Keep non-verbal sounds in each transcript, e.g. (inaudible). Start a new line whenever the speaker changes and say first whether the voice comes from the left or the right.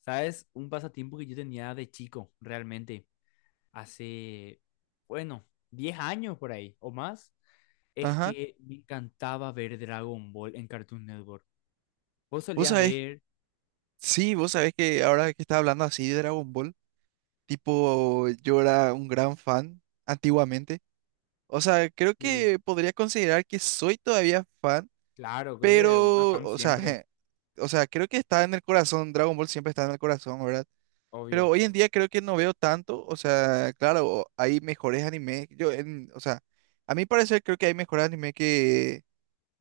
left: ¿Sabes? Un pasatiempo que yo tenía de chico, realmente, hace, bueno, 10 años por ahí o más, es
right: Ajá.
left: que me encantaba ver Dragon Ball en Cartoon Network. ¿Vos
right: Vos
left: solías
right: sabés,
left: ver?
right: sí, vos sabés que ahora que estás hablando así de Dragon Ball, tipo, yo era un gran fan antiguamente. O sea, creo
left: Sí,
right: que podría considerar que soy todavía fan,
left: claro, creo que una
right: pero,
left: fan
right: o sea,
left: siempre,
right: (laughs) o sea, creo que está en el corazón, Dragon Ball siempre está en el corazón, ¿verdad? Pero
left: obvio.
right: hoy en día creo que no veo tanto, o sea, claro, hay mejores animes, yo en, o sea, a mi parecer creo que hay mejores animes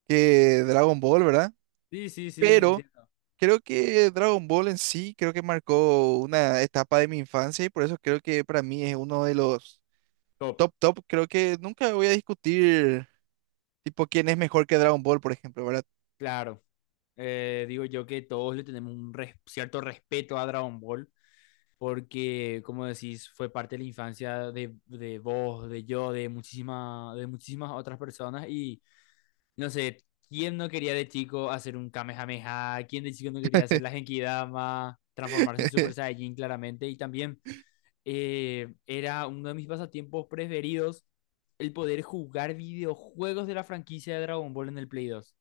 right: que Dragon Ball, ¿verdad?
left: Sí, sí, sí,
right: Pero
left: entiendo.
right: creo que Dragon Ball en sí creo que marcó una etapa de mi infancia y por eso creo que para mí es uno de los
left: Top.
right: top top, creo que nunca voy a discutir tipo quién es mejor que Dragon Ball, por ejemplo, ¿verdad?
left: Claro. Digo yo que todos le tenemos un cierto respeto a Dragon Ball. Porque, como decís, fue parte de la infancia de vos, de yo, de muchísimas otras personas y, no sé, ¿quién no quería de chico hacer un Kamehameha? ¿Quién de chico no quería hacer la Genkidama? Transformarse en Super Saiyajin claramente y también era uno de mis pasatiempos preferidos, el poder jugar videojuegos de la franquicia de Dragon Ball en el Play 2.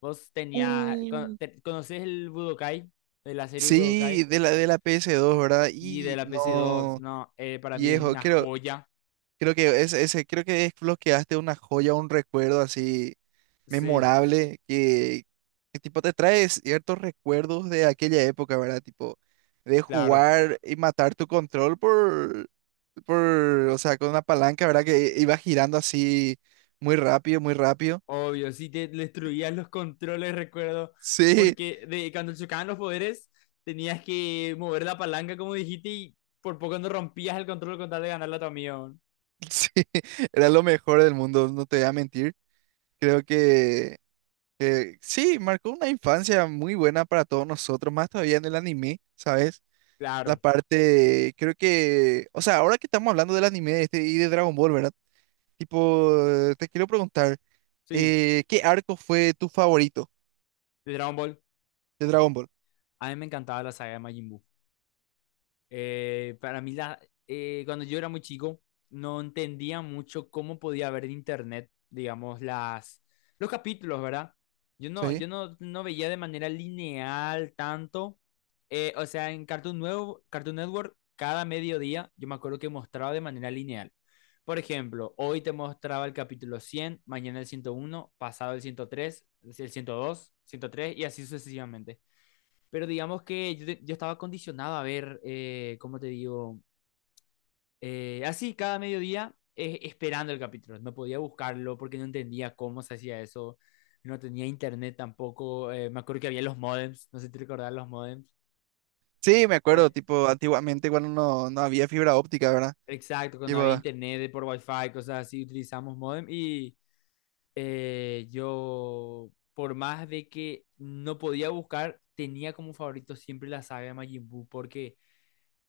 left: Vos tenías,
right: Uh,
left: ¿conoces el Budokai? De la serie Budokai.
right: Sí, de la PS2, ¿verdad?
left: Sí, de
right: Y
left: la PC2.
right: no,
left: No, para mí es
right: viejo,
left: una
right: creo.
left: joya.
right: Creo que es, ese, creo que desbloqueaste una joya, un recuerdo así
left: Sí,
right: memorable que tipo te trae ciertos recuerdos de aquella época, ¿verdad? Tipo de
left: claro.
right: jugar y matar tu control por, o sea, con una palanca, ¿verdad? Que iba girando así muy rápido, muy rápido.
left: Obvio, sí te destruías los controles, recuerdo.
right: Sí,
left: Porque cuando chocaban los poderes, tenías que mover la palanca, como dijiste, y por poco no rompías el control con tal de ganarle a tu amigo.
right: (laughs) sí, era lo mejor del mundo, no te voy a mentir. Creo que sí, marcó una infancia muy buena para todos nosotros, más todavía en el anime, ¿sabes? La
left: Claro,
right: parte, creo que, o sea, ahora que estamos hablando del anime este y de Dragon Ball, ¿verdad? Tipo, te quiero preguntar,
left: sí.
right: ¿qué arco fue tu favorito
left: De Dragon Ball.
right: de Dragon Ball?
left: A mí me encantaba la saga de Majin Buu. Para mí, cuando yo era muy chico, no entendía mucho cómo podía ver en internet, digamos, los capítulos, ¿verdad? Yo no,
right: Sí.
left: yo no, no veía de manera lineal tanto. O sea, en Cartoon Network, cada mediodía, yo me acuerdo que mostraba de manera lineal. Por ejemplo, hoy te mostraba el capítulo 100, mañana el 101, pasado el 103, el 102, 103, y así sucesivamente. Pero digamos que yo estaba condicionado a ver, ¿cómo te digo? Así cada mediodía, esperando el capítulo. No podía buscarlo porque no entendía cómo se hacía eso. No tenía internet tampoco. Me acuerdo que había los modems. No sé si te recordás los modems.
right: Sí, me acuerdo,
left: Eh,
right: tipo, antiguamente cuando no, no había fibra óptica, ¿verdad?
left: exacto, cuando
right: Tipo,
left: había internet de por wifi, cosas así, utilizamos modem. Y yo, por más de que no podía buscar, tenía como favorito siempre la saga de Majin Buu porque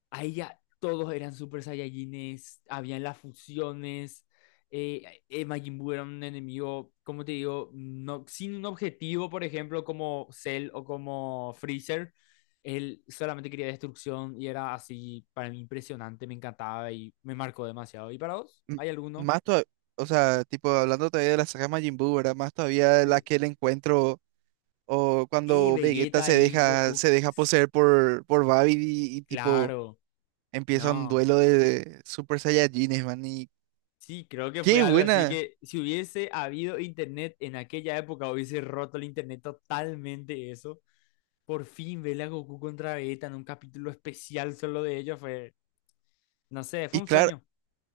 left: ahí ya todos eran Super Saiyajines, habían las fusiones, Majin Buu era un enemigo, como te digo, no, sin un objetivo, por ejemplo, como Cell o como Freezer. Él solamente quería destrucción y era así, para mí impresionante, me encantaba y me marcó demasiado. ¿Y para vos?
right: m-
left: ¿Hay alguno?
right: más todavía, o sea, tipo, hablando todavía de la saga Majin Buu, ¿verdad? Más todavía de la
left: Sí.
right: que el encuentro o
left: Y
right: cuando Vegeta
left: Vegeta y Goku.
right: se deja poseer por Babidi y, tipo,
left: Claro,
right: empieza un
left: no.
right: duelo de Super Saiyajines, man, y
left: Sí, creo que fue
right: qué
left: algo así
right: buena.
left: que si hubiese habido internet en aquella época, hubiese roto el internet totalmente eso. Por fin verle a Goku contra Vegeta en un capítulo especial solo de ellos fue, no sé, fue
right: Y
left: un
right: claro,
left: sueño.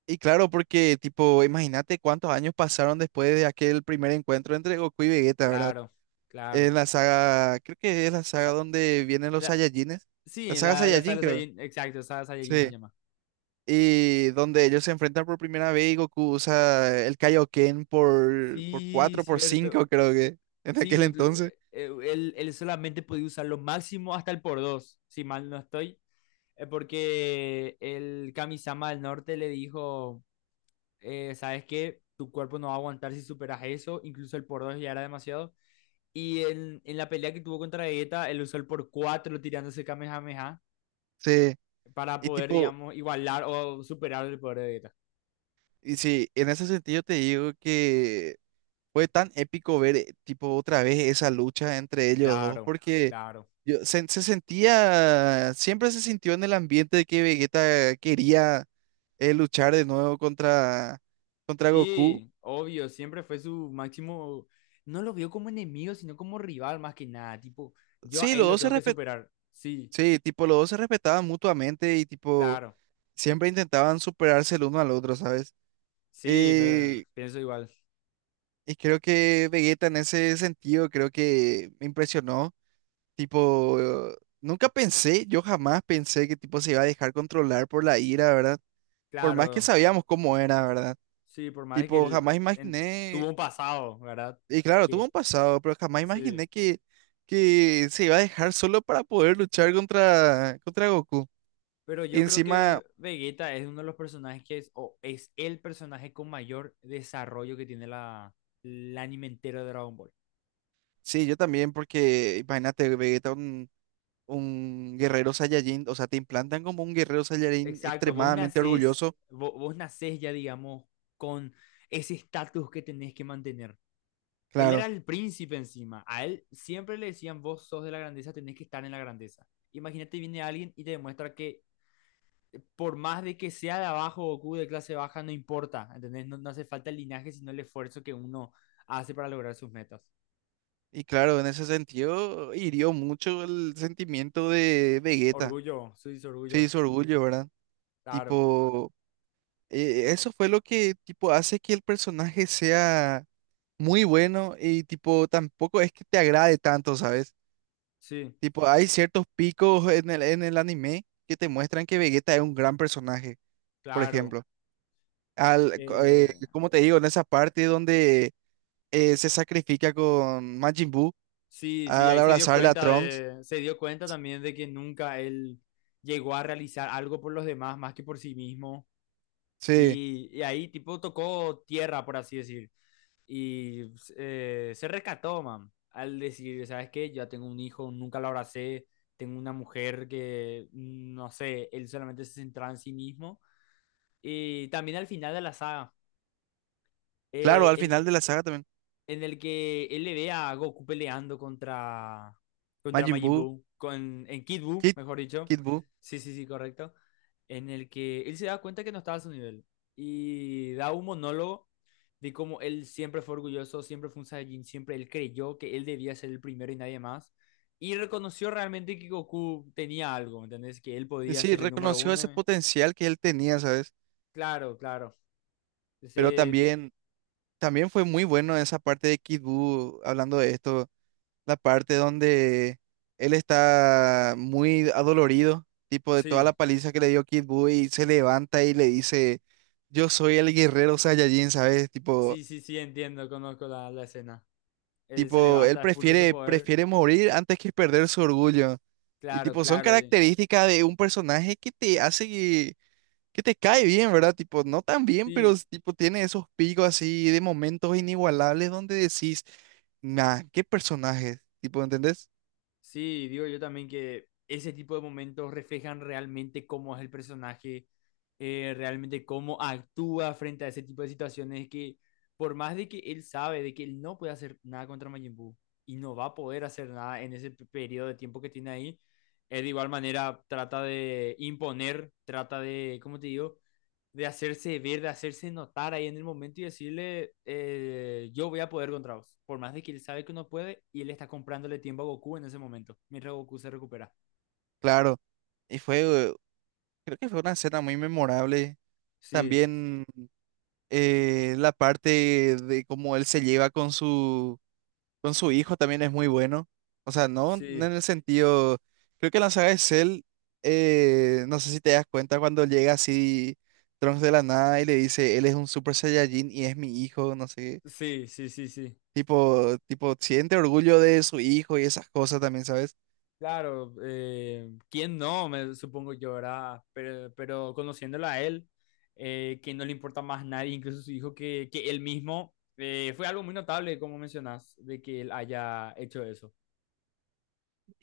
right: y claro, porque tipo, imagínate cuántos años pasaron después de aquel primer encuentro entre Goku y Vegeta, ¿verdad?
left: Claro, claro.
right: En
left: O
right: la saga, creo que es la saga
left: sea,
right: donde vienen los
left: la-
right: Saiyajines.
left: sí,
right: La
left: en
right: saga
left: la
right: Saiyajin,
left: sala
right: creo.
left: Saiyajin, exacto, sala Saiyajin se
right: Sí.
left: llama.
right: Y donde ellos se enfrentan por primera vez y Goku usa el Kaioken por
left: Sí,
right: 4 por
left: cierto.
right: 5 creo que, en
left: Sí,
right: aquel entonces.
left: él solamente podía usar lo máximo hasta el por dos, si mal no estoy. Porque el Kamisama del Norte le dijo. Sabes que tu cuerpo no va a aguantar si superas eso, incluso el por 2 ya era demasiado. Y en la pelea que tuvo contra Vegeta, él usó el por 4 tirándose Kamehameha
right: Sí.
left: para
right: Y
left: poder,
right: tipo,
left: digamos, igualar o superar el poder de Vegeta.
right: y sí, en ese sentido te digo que fue tan épico ver, tipo, otra vez esa lucha entre ellos dos,
left: Claro,
right: porque
left: claro.
right: Se, se sentía, siempre se sintió en el ambiente de que Vegeta quería luchar de nuevo contra, contra Goku.
left: Sí, obvio, siempre fue su máximo. No lo vio como enemigo, sino como rival más que nada. Tipo, yo a
right: Sí,
left: él
right: los
left: lo
right: dos se
left: tengo que
right: respet-
left: superar. Sí,
right: sí, tipo, los dos se respetaban mutuamente y tipo,
left: claro.
right: siempre intentaban superarse el uno al otro, ¿sabes?
left: Sí,
right: Eh,
left: pienso igual.
right: y creo que Vegeta en ese sentido, creo que me impresionó. Tipo, nunca pensé, yo jamás pensé que tipo se iba a dejar controlar por la ira, ¿verdad? Por más que
left: Claro.
right: sabíamos cómo era, ¿verdad?
left: Sí, por más de que
right: Tipo,
left: él
right: jamás
left: tuvo
right: imaginé.
left: un pasado, ¿verdad?
right: Y claro, tuvo un
left: Que
right: pasado, pero jamás
left: sí.
right: imaginé que se iba a dejar solo para poder luchar contra, contra Goku.
left: Pero
right: Y
left: yo creo
right: encima,
left: que Vegeta es uno de los personajes que es, o es el personaje con mayor desarrollo que tiene el anime entero de Dragon Ball.
right: sí, yo también, porque imagínate, Vegeta, un guerrero Saiyajin, o sea, te implantan como un guerrero Saiyajin
left: Exacto,
right: extremadamente orgulloso,
left: vos, nacés ya, digamos, con ese estatus que tenés que mantener. Él
right: claro.
left: era el príncipe encima. A él siempre le decían, vos sos de la grandeza, tenés que estar en la grandeza. Imagínate, viene alguien y te demuestra que por más de que sea de abajo o Goku de clase baja, no importa, ¿entendés? No, no hace falta el linaje, sino el esfuerzo que uno hace para lograr sus metas.
right: Y claro, en ese sentido, hirió mucho el sentimiento de Vegeta,
left: Orgullo, sí, sí, orgullo,
right: sí, su orgullo, ¿verdad?
left: claro,
right: Tipo, eso fue lo que, tipo, hace que el personaje sea muy bueno y tipo tampoco es que te agrade tanto, ¿sabes?
left: sí,
right: Tipo, hay ciertos picos en el anime que te muestran que Vegeta es un gran personaje, por
left: claro.
right: ejemplo.
left: Eh,
right: Como te digo, en esa parte donde se sacrifica con Majin Buu
left: sí, sí,
right: al
left: ahí
right: abrazarle a Trunks.
left: se dio cuenta también de que nunca él llegó a realizar algo por los demás más que por sí mismo.
right: Sí,
left: Y ahí tipo tocó tierra, por así decir. Y pues, se rescató, man, al decir, ¿sabes qué? Yo ya tengo un hijo, nunca lo abracé, tengo una mujer que, no sé, él solamente se centraba en sí mismo. Y también al final de la saga,
right: claro,
left: eh,
right: al
left: en,
right: final de la saga también.
left: en el que él le ve a Goku peleando contra
right: Majin
left: Majin
right: Buu,
left: Buu, en Kid Buu,
right: Kid,
left: mejor dicho.
right: Kid Buu.
left: Sí, sí, sí, correcto. En el que él se da cuenta que no estaba a su nivel y da un monólogo de cómo él siempre fue orgulloso, siempre fue un Saiyajin, siempre él creyó que él debía ser el primero y nadie más. Y reconoció realmente que Goku tenía algo, ¿me ¿entendés? Que él
right: Y
left: podía
right: sí,
left: ser el número
right: reconoció ese
left: uno.
right: potencial que él tenía, ¿sabes?
left: Claro, claro.
right: Pero
left: Ese di-
right: también, también fue muy bueno esa parte de Kid Buu hablando de esto, la parte donde él está muy adolorido, tipo de toda la
left: sí,
right: paliza que le dio Kid Buu y se levanta y le dice, yo soy el guerrero Saiyajin, ¿sabes? Tipo,
left: sí, sí, sí, entiendo, conozco la escena. Él se
right: tipo, él
left: levanta, expulsa su
right: prefiere,
left: poder.
right: prefiere morir antes que perder su orgullo. Y
left: Claro,
right: tipo, son
left: claro. Y,
right: características de un personaje que te hace que te cae bien, ¿verdad? Tipo, no tan bien, pero
left: y
right: tipo tiene esos picos así de momentos inigualables donde decís, nah, qué personaje, tipo, ¿entendés?
left: sí, digo yo también que ese tipo de momentos reflejan realmente cómo es el personaje, realmente cómo actúa frente a ese tipo de situaciones, que por más de que él sabe de que él no puede hacer nada contra Majin Buu y no va a poder hacer nada en ese periodo de tiempo que tiene ahí, él de igual manera trata de imponer, trata de, ¿cómo te digo? De hacerse ver, de hacerse notar ahí en el momento y decirle, yo voy a poder contra vos. Por más de que él sabe que no puede, y él está comprándole tiempo a Goku en ese momento, mientras Goku se recupera.
right: Claro, y fue, creo que fue una escena muy memorable.
left: Sí,
right: También la parte de cómo él se lleva con su hijo también es muy bueno. O sea, no en
left: sí,
right: el sentido, creo que en la saga de Cell, no sé si te das cuenta cuando llega así Trunks de la nada y le dice, él es un Super Saiyajin y es mi hijo, no sé.
left: sí, sí, sí, sí.
right: Tipo, siente orgullo de su hijo y esas cosas también, ¿sabes?
left: Claro, ¿quién no? Me supongo yo, ¿verdad? Pero conociéndolo a él, que no le importa más nadie, incluso su hijo, que él mismo, fue algo muy notable, como mencionas, de que él haya hecho eso.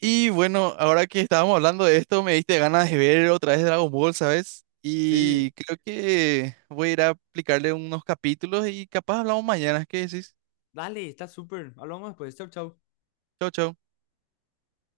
right: Y bueno, ahora que estábamos hablando de esto, me diste ganas de ver otra vez Dragon Ball, ¿sabes?
left: Sí,
right: Y creo que voy a ir a aplicarle unos capítulos y capaz hablamos mañana. ¿Qué decís?
left: dale, está súper. Hablamos después. Chau, chau.
right: Chau, chau.